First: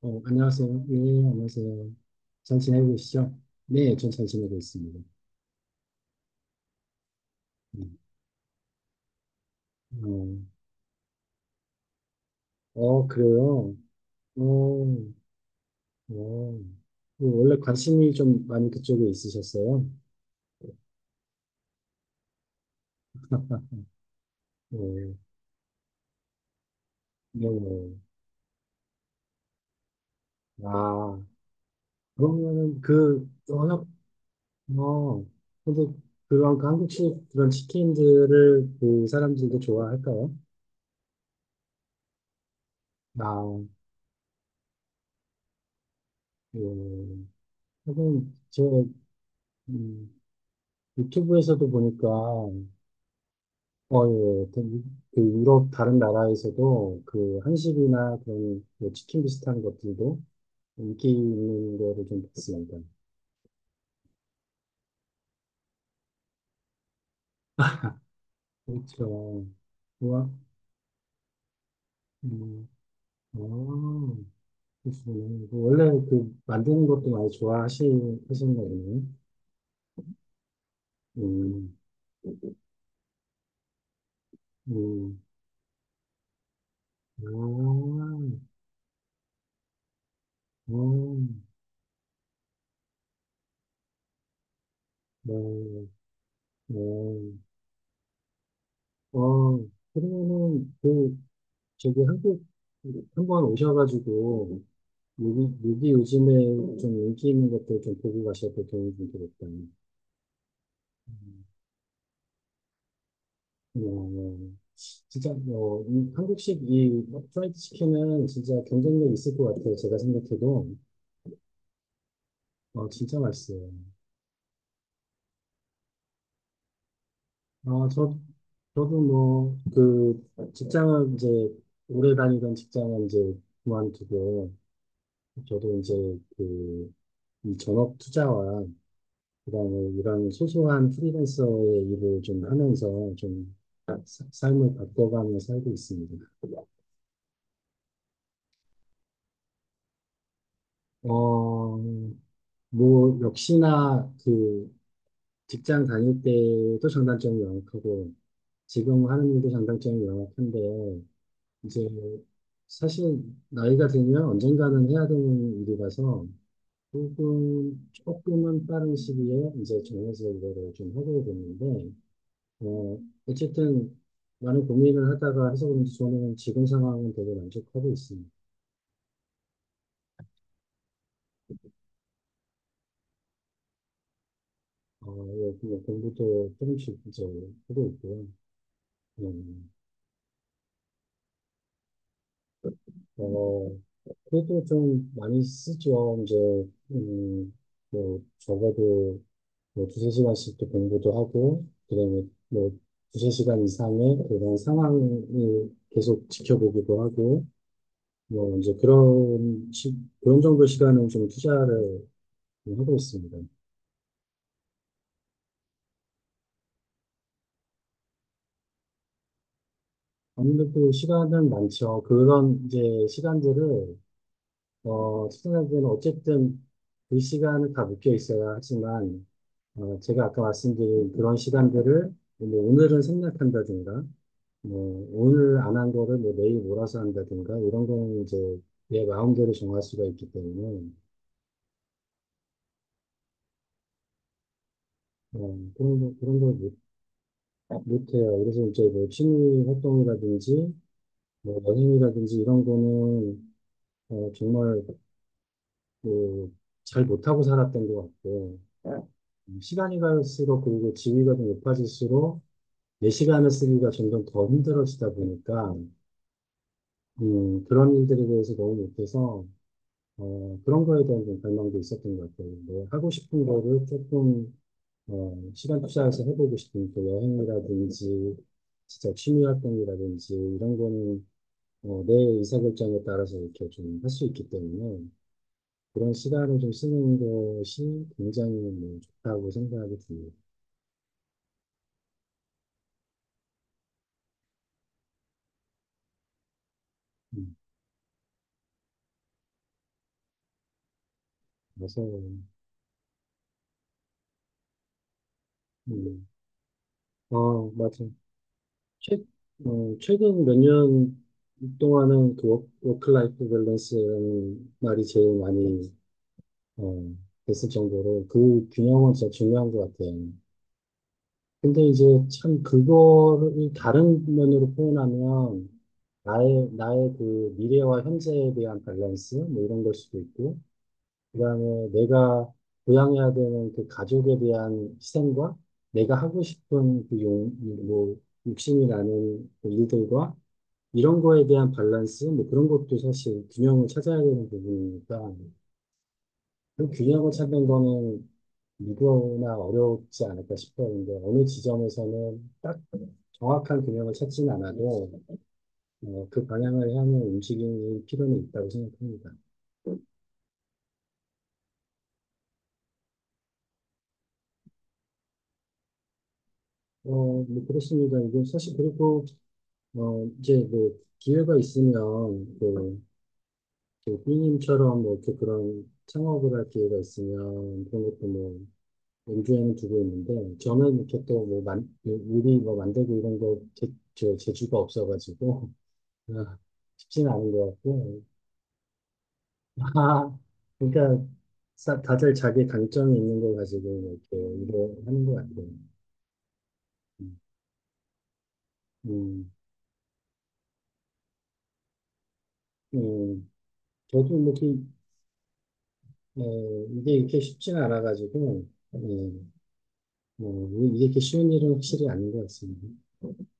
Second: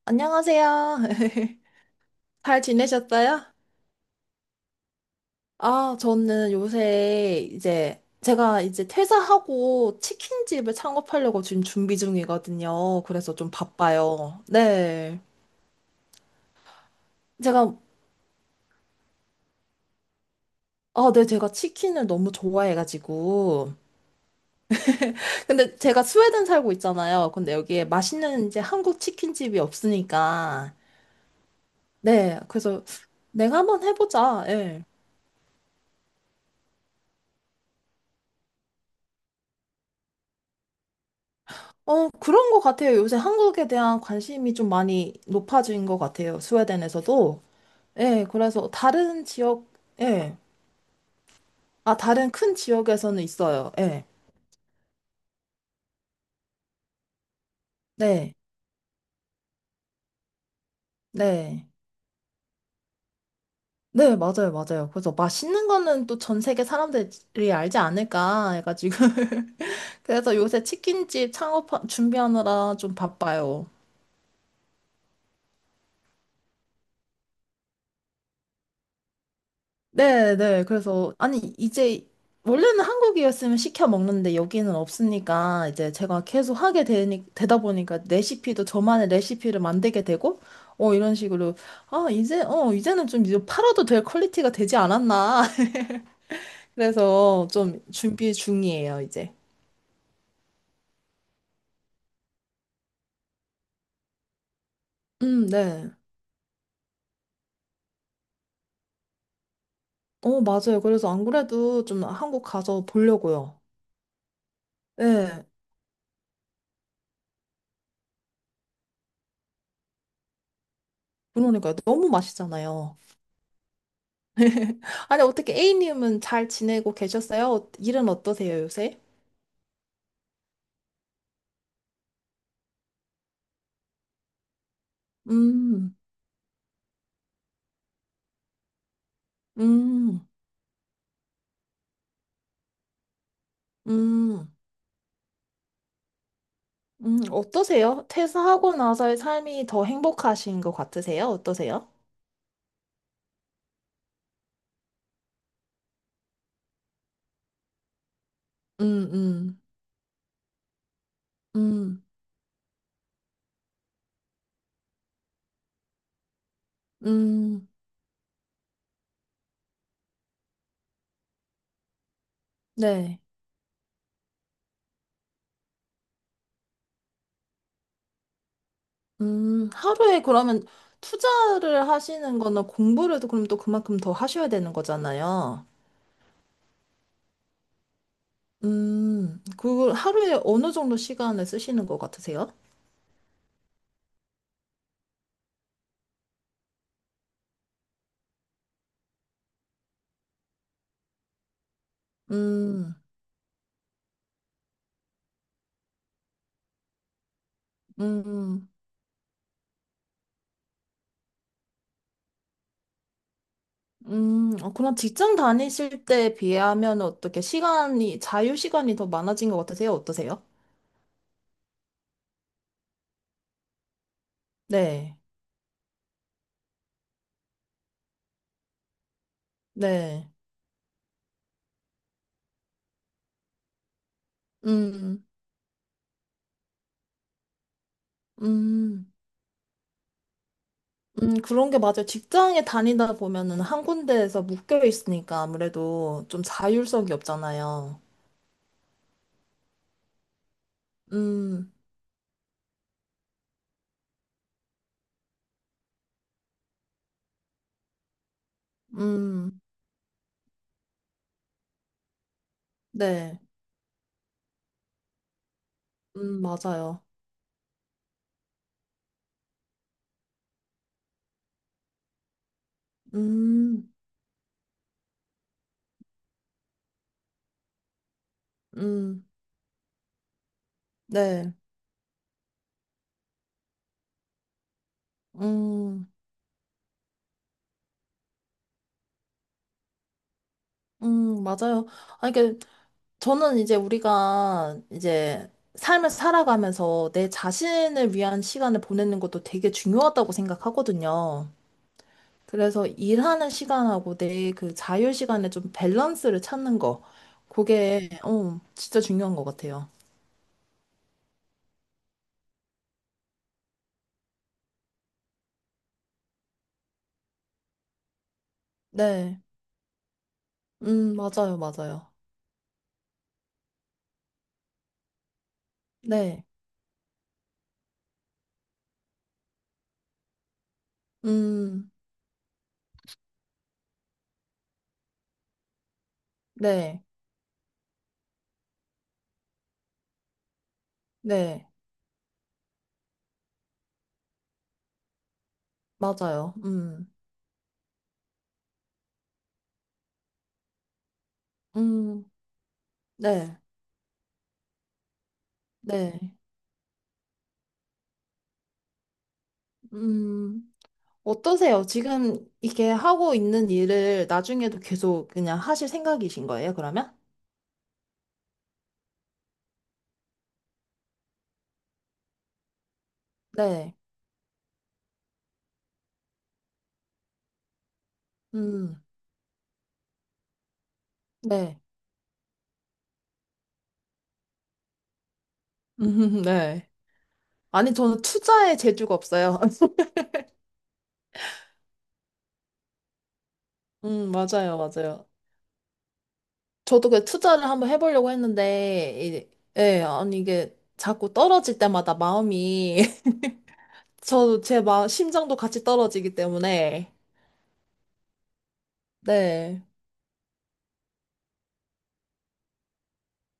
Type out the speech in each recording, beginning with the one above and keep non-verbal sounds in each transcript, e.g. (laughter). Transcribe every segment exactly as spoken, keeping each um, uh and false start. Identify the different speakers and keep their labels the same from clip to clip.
Speaker 1: 어, 안녕하세요. 네,
Speaker 2: 안녕하세요. (laughs)
Speaker 1: 안녕하세요. 잘
Speaker 2: 잘
Speaker 1: 지내고 계시죠?
Speaker 2: 지내셨어요?
Speaker 1: 네, 전 잘 지내고 있습니다.
Speaker 2: 아, 저는 요새 이제 제가 이제 퇴사하고
Speaker 1: 음,
Speaker 2: 치킨집을 창업하려고 지금 준비
Speaker 1: 어,
Speaker 2: 중이거든요.
Speaker 1: 어,
Speaker 2: 그래서 좀
Speaker 1: 그래요?
Speaker 2: 바빠요.
Speaker 1: 어,
Speaker 2: 네.
Speaker 1: 어. 그 원래
Speaker 2: 제가,
Speaker 1: 관심이 좀 많이 그쪽에 있으셨어요?
Speaker 2: 아, 네, 제가 치킨을 너무 좋아해가지고.
Speaker 1: (laughs) 네,
Speaker 2: 근데 제가 스웨덴 살고 있잖아요.
Speaker 1: 네,
Speaker 2: 근데 여기에
Speaker 1: 네.
Speaker 2: 맛있는 이제 한국 치킨집이 없으니까.
Speaker 1: 아,
Speaker 2: 네.
Speaker 1: 그러면은
Speaker 2: 그래서
Speaker 1: 그,
Speaker 2: 내가 한번
Speaker 1: 워낙,
Speaker 2: 해보자. 예.
Speaker 1: 어, 근데 그런 그 한국식 그런 치킨들을 그 사람들도 좋아할까요?
Speaker 2: 어, 그런 것 같아요. 요새
Speaker 1: 아,
Speaker 2: 한국에 대한 관심이 좀 많이 높아진 것 같아요.
Speaker 1: 예.
Speaker 2: 스웨덴에서도. 예,
Speaker 1: 하긴, 저,
Speaker 2: 그래서 다른 지역,
Speaker 1: 음,
Speaker 2: 예.
Speaker 1: 유튜브에서도
Speaker 2: 아,
Speaker 1: 보니까
Speaker 2: 다른 큰 지역에서는 있어요. 예.
Speaker 1: 어, 예. 예. 그 유럽 다른 나라에서도 그 한식이나
Speaker 2: 네,
Speaker 1: 그런 뭐 치킨 비슷한 것들도 인기
Speaker 2: 네.
Speaker 1: 있는 거를 좀 봤습니다.
Speaker 2: 네, 맞아요, 맞아요. 그래서 맛있는 거는 또 전 세계 사람들이 알지 않을까 해가지고.
Speaker 1: 그렇죠.
Speaker 2: (laughs)
Speaker 1: 우와,
Speaker 2: 그래서 요새 치킨집 창업
Speaker 1: 음,
Speaker 2: 준비하느라 좀
Speaker 1: 아,
Speaker 2: 바빠요.
Speaker 1: 그러시군요. 그 원래 그 만드는 것도 많이 좋아하시, 하시는 거군요.
Speaker 2: 네, 네. 그래서 아니
Speaker 1: 음,
Speaker 2: 이제 원래는 한국이었으면 시켜 먹는데 여기는
Speaker 1: 음,
Speaker 2: 없으니까 이제 제가 계속 하게 되니,
Speaker 1: 아,
Speaker 2: 되다 보니까 레시피도 저만의 레시피를 만들게 되고 어 이런
Speaker 1: 음,
Speaker 2: 식으로 아 이제 어 이제는 좀 이제 팔아도 될 퀄리티가 되지 않았나.
Speaker 1: 네,
Speaker 2: (laughs)
Speaker 1: 네.
Speaker 2: 그래서 좀 준비 중이에요 이제.
Speaker 1: 어, 그러면은 그, 저기 한국, 한번 오셔가지고, 여기,
Speaker 2: 음 네.
Speaker 1: 여기 요즘에 좀 인기 있는 것들 좀 보고 가셔야 될 경우가 되겠다.
Speaker 2: 어 맞아요. 그래서 안
Speaker 1: 음.
Speaker 2: 그래도 좀 한국 가서 보려고요.
Speaker 1: 어, 진짜,
Speaker 2: 네.
Speaker 1: 어, 이 한국식 이 프라이드 치킨은 진짜 경쟁력 있을 것 같아요. 제가 생각해도.
Speaker 2: 그러니까 너무
Speaker 1: 어,
Speaker 2: 맛있잖아요.
Speaker 1: 진짜 맛있어요.
Speaker 2: (laughs) 아니, 어떻게 A님은 잘 지내고 계셨어요? 어-
Speaker 1: 아
Speaker 2: 일은
Speaker 1: 저,
Speaker 2: 어떠세요, 요새?
Speaker 1: 저도 뭐, 그, 직장을 이제, 오래 다니던 직장은 이제 그만두고, 저도 이제
Speaker 2: 음,
Speaker 1: 그, 이 전업 투자와 그다음에
Speaker 2: 음,
Speaker 1: 이런 소소한 프리랜서의 일을 좀 하면서 좀 사-
Speaker 2: 음,
Speaker 1: 삶을 바꿔가며 살고 있습니다.
Speaker 2: 음, 어떠세요? 퇴사하고 나서의 삶이 더 행복하신 것 같으세요?
Speaker 1: 어,
Speaker 2: 어떠세요?
Speaker 1: 뭐, 역시나 그 직장 다닐 때도 장단점이 명확하고
Speaker 2: 음,
Speaker 1: 지금 하는 일도
Speaker 2: 음,
Speaker 1: 장단점이 명확한데 이제
Speaker 2: 음,
Speaker 1: 사실 나이가 들면 언젠가는 해야 되는 일이라서
Speaker 2: 음,
Speaker 1: 조금, 조금은 빠른 시기에 이제 정해서 이거를 좀 하게 됐는데 어,
Speaker 2: 네.
Speaker 1: 어쨌든 많은 고민을 하다가 해서 그런지 저는 지금 상황은 되게 만족하고 있습니다.
Speaker 2: 음, 하루에 그러면 투자를 하시는 거나 공부를 또 그럼 또 그만큼 더 하셔야 되는
Speaker 1: 어,
Speaker 2: 거잖아요.
Speaker 1: 여기 뭐 공부도 조금씩 이제 하고 있고요.
Speaker 2: 음,
Speaker 1: 음,
Speaker 2: 그걸 하루에 어느 정도 시간을 쓰시는 것 같으세요?
Speaker 1: 어, 그래도 좀 많이 쓰죠. 이제, 음, 뭐, 적어도 뭐 두세 시간씩도 공부도 하고, 그다음에 뭐
Speaker 2: 음,
Speaker 1: 두세 시간 이상의 그런 상황을 계속 지켜보기도 하고, 뭐
Speaker 2: 음.
Speaker 1: 이제 그런, 시- 그런 정도 시간을 좀 투자를 하고 있습니다.
Speaker 2: 음, 어, 그럼 직장 다니실 때에 비하면 어떻게 시간이, 자유 시간이 더 많아진 것 같으세요? 어떠세요?
Speaker 1: 아무래도 시간은 많죠. 그런 이제 시간들을
Speaker 2: 네,
Speaker 1: 어, 시청자들은 어쨌든 그 시간을 다 묶여 있어야 하지만 어, 제가
Speaker 2: 네.
Speaker 1: 아까 말씀드린 그런 시간들을 뭐 오늘은 생략한다든가 뭐
Speaker 2: 음,
Speaker 1: 오늘 안 한 거를 뭐 내일 몰아서 한다든가 이런 거는 이제 내
Speaker 2: 음,
Speaker 1: 마음대로 정할 수가 있기 때문에
Speaker 2: 음, 그런 게 맞아요. 직장에 다니다 보면은 한 군데에서 묶여
Speaker 1: 어,
Speaker 2: 있으니까
Speaker 1: 그런 거,
Speaker 2: 아무래도
Speaker 1: 그런
Speaker 2: 좀
Speaker 1: 걸 못,
Speaker 2: 자율성이 없잖아요.
Speaker 1: 못해요. 그래서 이제 뭐 취미 활동이라든지 뭐
Speaker 2: 음,
Speaker 1: 여행이라든지 이런 거는 어, 정말 그, 잘 못하고 살았던 것 같고, 응,
Speaker 2: 음,
Speaker 1: 시간이 갈수록 그리고 지위가 좀 높아질수록 내
Speaker 2: 네,
Speaker 1: 시간을 쓰기가 점점 더 힘들어지다 보니까
Speaker 2: 음, 맞아요.
Speaker 1: 음, 그런 일들에 대해서 너무 못해서 어, 그런 거에 대한 좀 갈망도 있었던 것 같아요. 뭐 하고 싶은 응,
Speaker 2: 음,
Speaker 1: 거를 조금 어, 시간 투자해서 해보고 싶은 그 여행이라든지 진짜
Speaker 2: 음,
Speaker 1: 취미 활동이라든지 이런 거는
Speaker 2: 네,
Speaker 1: 어, 내 의사결정에 따라서 이렇게 좀 할 수 있기 때문에
Speaker 2: 음,
Speaker 1: 그런 시간을 좀 쓰는 것이 굉장히 뭐 좋다고 생각이 듭니다.
Speaker 2: 음, 맞아요. 아, 이게 저는 이제 우리가 이제 삶을 살아가면서 내
Speaker 1: 음,
Speaker 2: 자신을 위한 시간을 보내는 것도 되게 중요하다고 생각하거든요.
Speaker 1: 그래서,
Speaker 2: 그래서 일하는 시간하고 내 그 자유 시간에 좀
Speaker 1: 음,
Speaker 2: 밸런스를 찾는 거.
Speaker 1: 어, 맞아.
Speaker 2: 그게, 어, 진짜
Speaker 1: 최,
Speaker 2: 중요한 것 같아요.
Speaker 1: 어, 최근 몇 년 동안은 그 워크, 워크라이프 밸런스라는 말이 제일 많이, 어, 됐을 정도로 그 균형은 진짜
Speaker 2: 네.
Speaker 1: 중요한 것 같아요.
Speaker 2: 음, 맞아요,
Speaker 1: 근데 이제
Speaker 2: 맞아요.
Speaker 1: 참 그거를 다른 면으로 표현하면
Speaker 2: 네.
Speaker 1: 나의, 나의 그 미래와 현재에 대한 밸런스, 뭐 이런 걸 수도 있고, 그다음에
Speaker 2: 음,
Speaker 1: 내가 부양해야 되는 그 가족에 대한 희생과 내가 하고
Speaker 2: 네.
Speaker 1: 싶은 그 용, 뭐, 욕심이 나는 그 일들과 이런 거에
Speaker 2: 네.
Speaker 1: 대한 밸런스, 뭐 그런 것도 사실 균형을 찾아야 되는 부분이니까
Speaker 2: 맞아요.
Speaker 1: 그
Speaker 2: 음,
Speaker 1: 균형을 찾는 거는 누구나 어렵지 않을까 싶어요. 근데 어느
Speaker 2: 음,
Speaker 1: 지점에서는 딱
Speaker 2: 네.
Speaker 1: 정확한 균형을 찾진 않아도
Speaker 2: 네.
Speaker 1: 어, 그 방향을 향해 움직이는 필요는 있다고 생각합니다.
Speaker 2: 음. 어떠세요? 지금 이게 하고 있는 일을 나중에도 계속 그냥 하실 생각이신 거예요,
Speaker 1: 어,
Speaker 2: 그러면?
Speaker 1: 뭐 그렇습니다. 이게 사실 그리고 어, 이제 뭐 기회가 있으면 뭐,
Speaker 2: 네,
Speaker 1: 그 B님처럼 뭐 이렇게 그런 창업을 할 기회가 있으면 그런 것도 뭐
Speaker 2: 음,
Speaker 1: 염두에는 두고 있는데 저는 이렇게 또뭐
Speaker 2: 네.
Speaker 1: 만, 요리 뭐 만들고 이런 거 재, 저 재주가 없어가지고 (laughs)
Speaker 2: 음,
Speaker 1: 아,
Speaker 2: 네.
Speaker 1: 쉽지는 않은 것
Speaker 2: 아니, 저는
Speaker 1: 같고
Speaker 2: 투자에 재주가 없어요. (laughs)
Speaker 1: (laughs) 그러니까 사- 다들 자기 강점이 있는 걸 가지고 뭐
Speaker 2: 음,
Speaker 1: 이렇게
Speaker 2: 맞아요,
Speaker 1: 일을 하는
Speaker 2: 맞아요.
Speaker 1: 것 같아요.
Speaker 2: 저도 그
Speaker 1: 음,
Speaker 2: 투자를 한번 해보려고 했는데,
Speaker 1: 음,
Speaker 2: 이- 예, 아니, 이게 자꾸 떨어질 때마다 마음이, (laughs)
Speaker 1: 음. 저도 뭐
Speaker 2: 저도
Speaker 1: 이렇게
Speaker 2: 제 마, 심장도 같이 떨어지기
Speaker 1: 어, 이게
Speaker 2: 때문에,
Speaker 1: 이렇게 쉽지는 않아가지고 예.
Speaker 2: 네,
Speaker 1: 뭐, 이게 이렇게 쉬운 일은 확실히 아닌 것 같습니다.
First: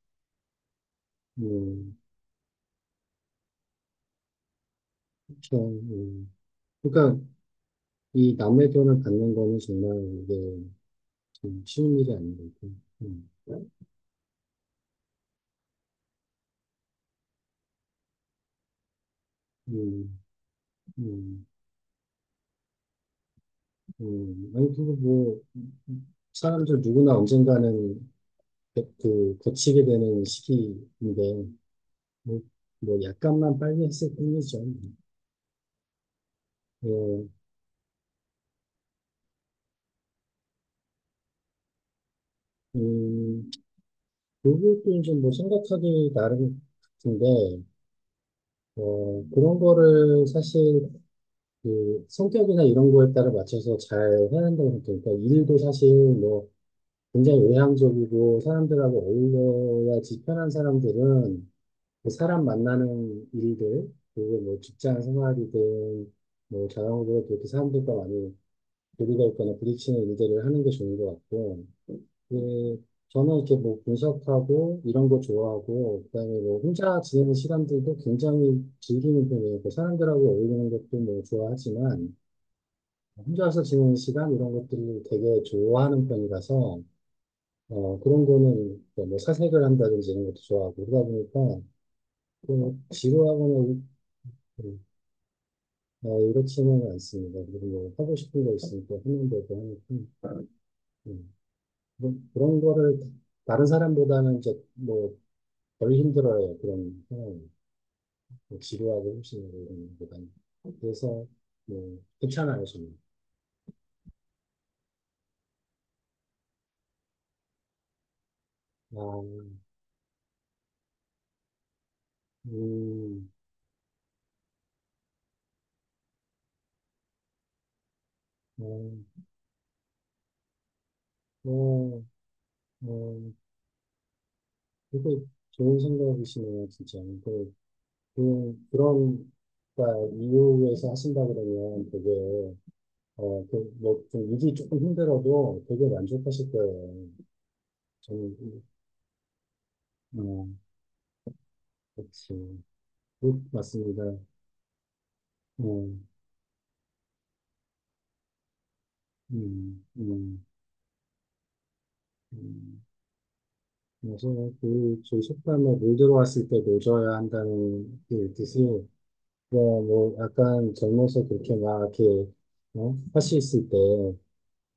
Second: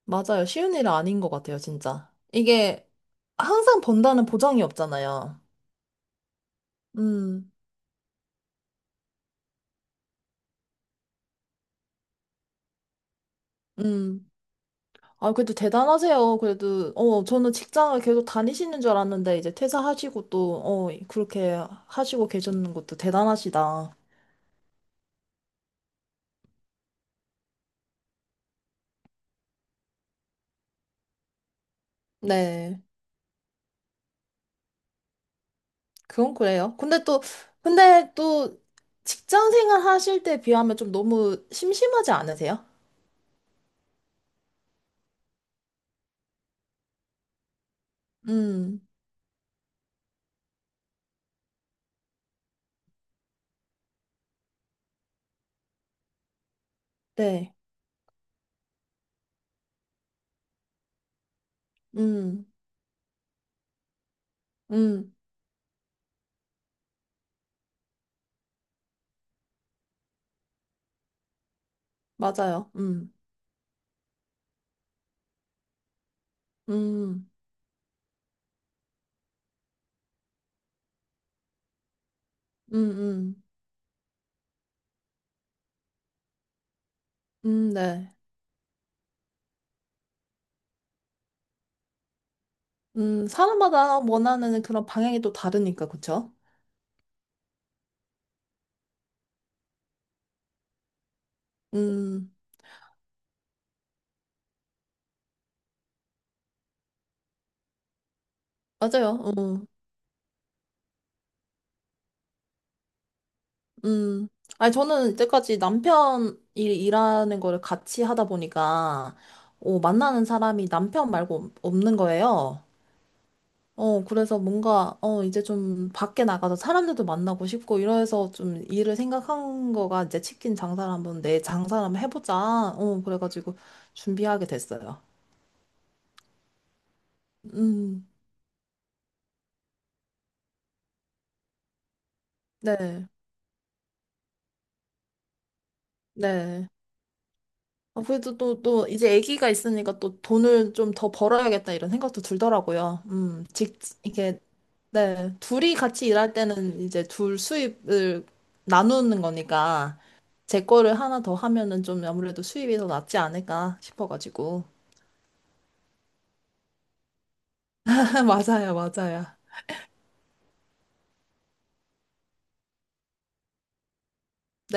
Speaker 2: 맞아요. 쉬운 일은 아닌 것
Speaker 1: 뭐,
Speaker 2: 같아요, 진짜. 이게 항상 번다는 보장이 없잖아요.
Speaker 1: 그렇죠. 음. 그러니까
Speaker 2: 음.
Speaker 1: 이 남의 돈을 받는 거는 정말 이게 좀 쉬운 일이 아닌 것 같아요. 음.
Speaker 2: 음. 아, 그래도 대단하세요. 그래도, 어, 저는 직장을 계속 다니시는 줄 알았는데, 이제
Speaker 1: 음,
Speaker 2: 퇴사하시고 또, 어,
Speaker 1: 음,
Speaker 2: 그렇게 하시고 계셨는 것도 대단하시다.
Speaker 1: 음. 아니, 그거 뭐, 사람들 누구나 언젠가는 그, 그 거치게 되는 시기인데, 뭐,
Speaker 2: 네.
Speaker 1: 뭐 약간만 빨리 했을 뿐이죠.
Speaker 2: 그건 그래요. 근데 또,
Speaker 1: 어,
Speaker 2: 근데 또, 직장 생활 하실 때 비하면 좀 너무 심심하지 않으세요?
Speaker 1: 음, 그것도 이제 뭐 생각하기 나름 같은데,
Speaker 2: 음,
Speaker 1: 어, 그런 거를 사실 그 성격이나 이런 거에 따라 맞춰서 잘 해야 한다고 생각해요. 그러니까 일도 사실 뭐 굉장히
Speaker 2: 네.
Speaker 1: 외향적이고 사람들하고 어울려야지 편한 사람들은 그 사람
Speaker 2: 음,
Speaker 1: 만나는 일들, 그리고 뭐 직장
Speaker 2: 음,
Speaker 1: 생활이든 뭐 자영업으로 그렇게 사람들과 많이 교류가 있거나 부딪히는 일들을 하는 게 좋은 것 같고,
Speaker 2: 맞아요.
Speaker 1: 그
Speaker 2: 음,
Speaker 1: 저는 이렇게 뭐 분석하고 이런 거 좋아하고, 그다음에 뭐 혼자
Speaker 2: 음,
Speaker 1: 지내는 시간들도 굉장히 즐기는 편이에요. 그 사람들하고 어울리는 것도 뭐 좋아하지만,
Speaker 2: 음, 음,
Speaker 1: 혼자서 지내는 시간 이런 것들을 되게 좋아하는 편이라서
Speaker 2: 음,
Speaker 1: 어,
Speaker 2: 네.
Speaker 1: 그런 거는 뭐 뭐 사색을 한다든지 이런 것도 좋아하고 그러다 보니까 좀
Speaker 2: 음,
Speaker 1: 지루하거나
Speaker 2: 사람마다 원하는
Speaker 1: 이- 음,
Speaker 2: 그런 방향이 또 다르니까,
Speaker 1: 어,
Speaker 2: 그쵸?
Speaker 1: 이렇지는 않습니다. 그리고 뭐 하고 싶은 거 있으니까 하는 거고 하니까 음, 그런,
Speaker 2: 음,
Speaker 1: 그런 거를 다른 사람보다는 이제 뭐 덜 힘들어요. 그런 상황이 뭐
Speaker 2: 맞아요.
Speaker 1: 지루하고
Speaker 2: 어.
Speaker 1: 힘쓰는 거 이런 것보다는 그래서 뭐 괜찮아요 저는.
Speaker 2: 음, 아니, 저는 이때까지 남편이 일하는 거를 같이 하다
Speaker 1: 아,
Speaker 2: 보니까, 어, 만나는 사람이 남편 말고 없는 거예요.
Speaker 1: 음,
Speaker 2: 어, 그래서 뭔가, 어, 이제 좀 밖에 나가서 사람들도 만나고 싶고, 이래서 좀
Speaker 1: 어,
Speaker 2: 일을 생각한 거가 이제 치킨 장사를 한번 내 장사를 한번
Speaker 1: 어,
Speaker 2: 해보자. 어,
Speaker 1: 어,
Speaker 2: 그래가지고 준비하게 됐어요.
Speaker 1: 되게 좋은 생각이시네요, 진짜. 그,
Speaker 2: 음,
Speaker 1: 그, 그런, 그러니까 이유에서 하신다 그러면 되게,
Speaker 2: 네,
Speaker 1: 어, 그, 뭐, 좀 일이 조금 힘들어도 되게 만족하실
Speaker 2: 네.
Speaker 1: 거예요.
Speaker 2: 아, 그래도
Speaker 1: 저는,
Speaker 2: 또, 또, 이제 아기가 있으니까
Speaker 1: 음,
Speaker 2: 또
Speaker 1: 어,
Speaker 2: 돈을 좀 더 벌어야겠다 이런 생각도
Speaker 1: 그렇지.
Speaker 2: 들더라고요.
Speaker 1: 그,
Speaker 2: 음, 직,
Speaker 1: 맞습니다.
Speaker 2: 이게 네, 둘이
Speaker 1: 어,
Speaker 2: 같이 일할 때는 이제 둘 수입을 나누는
Speaker 1: 음,
Speaker 2: 거니까
Speaker 1: 음,
Speaker 2: 제 거를 하나 더 하면은 좀 아무래도 수입이
Speaker 1: 음.
Speaker 2: 더 낫지 않을까
Speaker 1: 그래서
Speaker 2: 싶어가지고.
Speaker 1: 그, 저희 식당에 물 들어왔을 때 노져야 한다는
Speaker 2: (laughs)
Speaker 1: 그 뜻이,
Speaker 2: 맞아요, 맞아요.
Speaker 1: 뭐, 뭐, 약간 젊어서 그렇게 막 이렇게, 어? 하실 때,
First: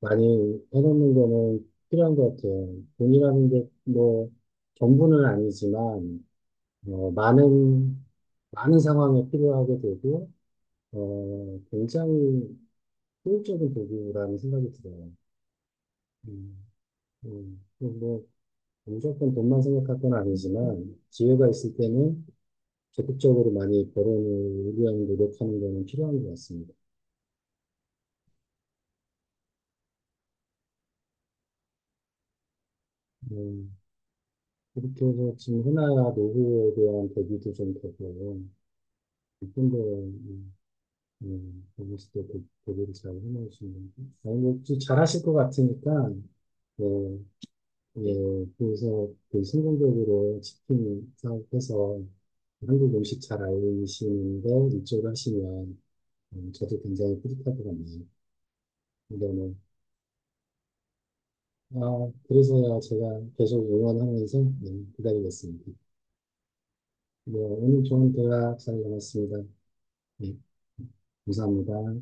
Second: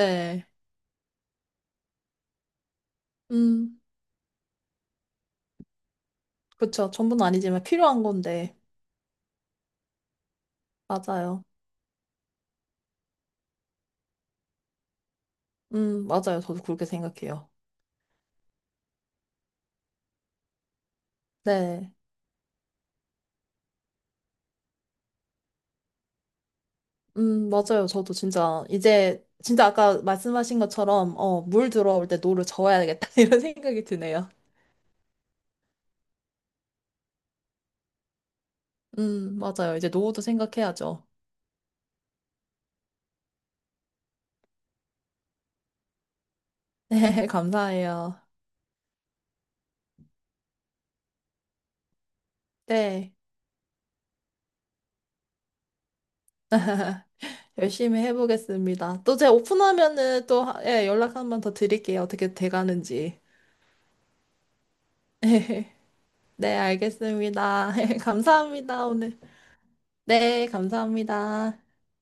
Speaker 1: 많이 해놓는 거는 필요한 것 같아요. 돈이라는 게
Speaker 2: 음,
Speaker 1: 뭐 전부는 아니지만
Speaker 2: 그쵸.
Speaker 1: 어,
Speaker 2: 전부는 아니지만 필요한
Speaker 1: 많은
Speaker 2: 건데.
Speaker 1: 많은 상황에 필요하게 되고
Speaker 2: 맞아요.
Speaker 1: 어, 굉장히 효율적인 도구라는 생각이 들어요.
Speaker 2: 음, 맞아요. 저도
Speaker 1: 음,
Speaker 2: 그렇게 생각해요.
Speaker 1: 음, 뭐 무조건 돈만 생각할 건 아니지만 기회가 있을
Speaker 2: 네,
Speaker 1: 때는 적극적으로 많이 벌어오기 위한 노력하는 거는 필요한 것 같습니다.
Speaker 2: 음, 맞아요. 저도 진짜 이제 진짜 아까 말씀하신 것처럼 어, 물 들어올 때 노를 저어야겠다 (laughs) 이런
Speaker 1: 음,
Speaker 2: 생각이 드네요.
Speaker 1: 이렇게 해서 지금 흔한 노후에 대한 대비도 좀 되고요.
Speaker 2: 음, 맞아요.
Speaker 1: 좀더
Speaker 2: 이제 노후도 생각해야죠.
Speaker 1: 음, 거기서 또 대- 대를잘 해놓으시는데. 아니, 뭐, 좀 잘하실 것 같으니까,
Speaker 2: (laughs)
Speaker 1: 뭐,
Speaker 2: 네,
Speaker 1: 예,
Speaker 2: 감사해요.
Speaker 1: 예, 그래서 그 성공적으로 치킨 사업해서 한국
Speaker 2: 네.
Speaker 1: 음식 잘 알리시는데 이쪽을 하시면 음, 저도 굉장히 뿌듯할 것
Speaker 2: 열심히
Speaker 1: 같네요.
Speaker 2: 해보겠습니다. 또
Speaker 1: 근데
Speaker 2: 제가
Speaker 1: 뭐,
Speaker 2: 오픈하면은 또 하- 예, 연락 한번 더 드릴게요.
Speaker 1: 아,
Speaker 2: 어떻게
Speaker 1: 그래서야
Speaker 2: 돼가는지.
Speaker 1: 제가 계속 응원하면서 예, 기다리겠습니다.
Speaker 2: 네,
Speaker 1: 네,
Speaker 2: 알겠습니다.
Speaker 1: 오늘
Speaker 2: (laughs)
Speaker 1: 좋은 대화 잘
Speaker 2: 감사합니다, 오늘.
Speaker 1: 나눴습니다. 예,
Speaker 2: 네, 감사합니다.
Speaker 1: 감사합니다.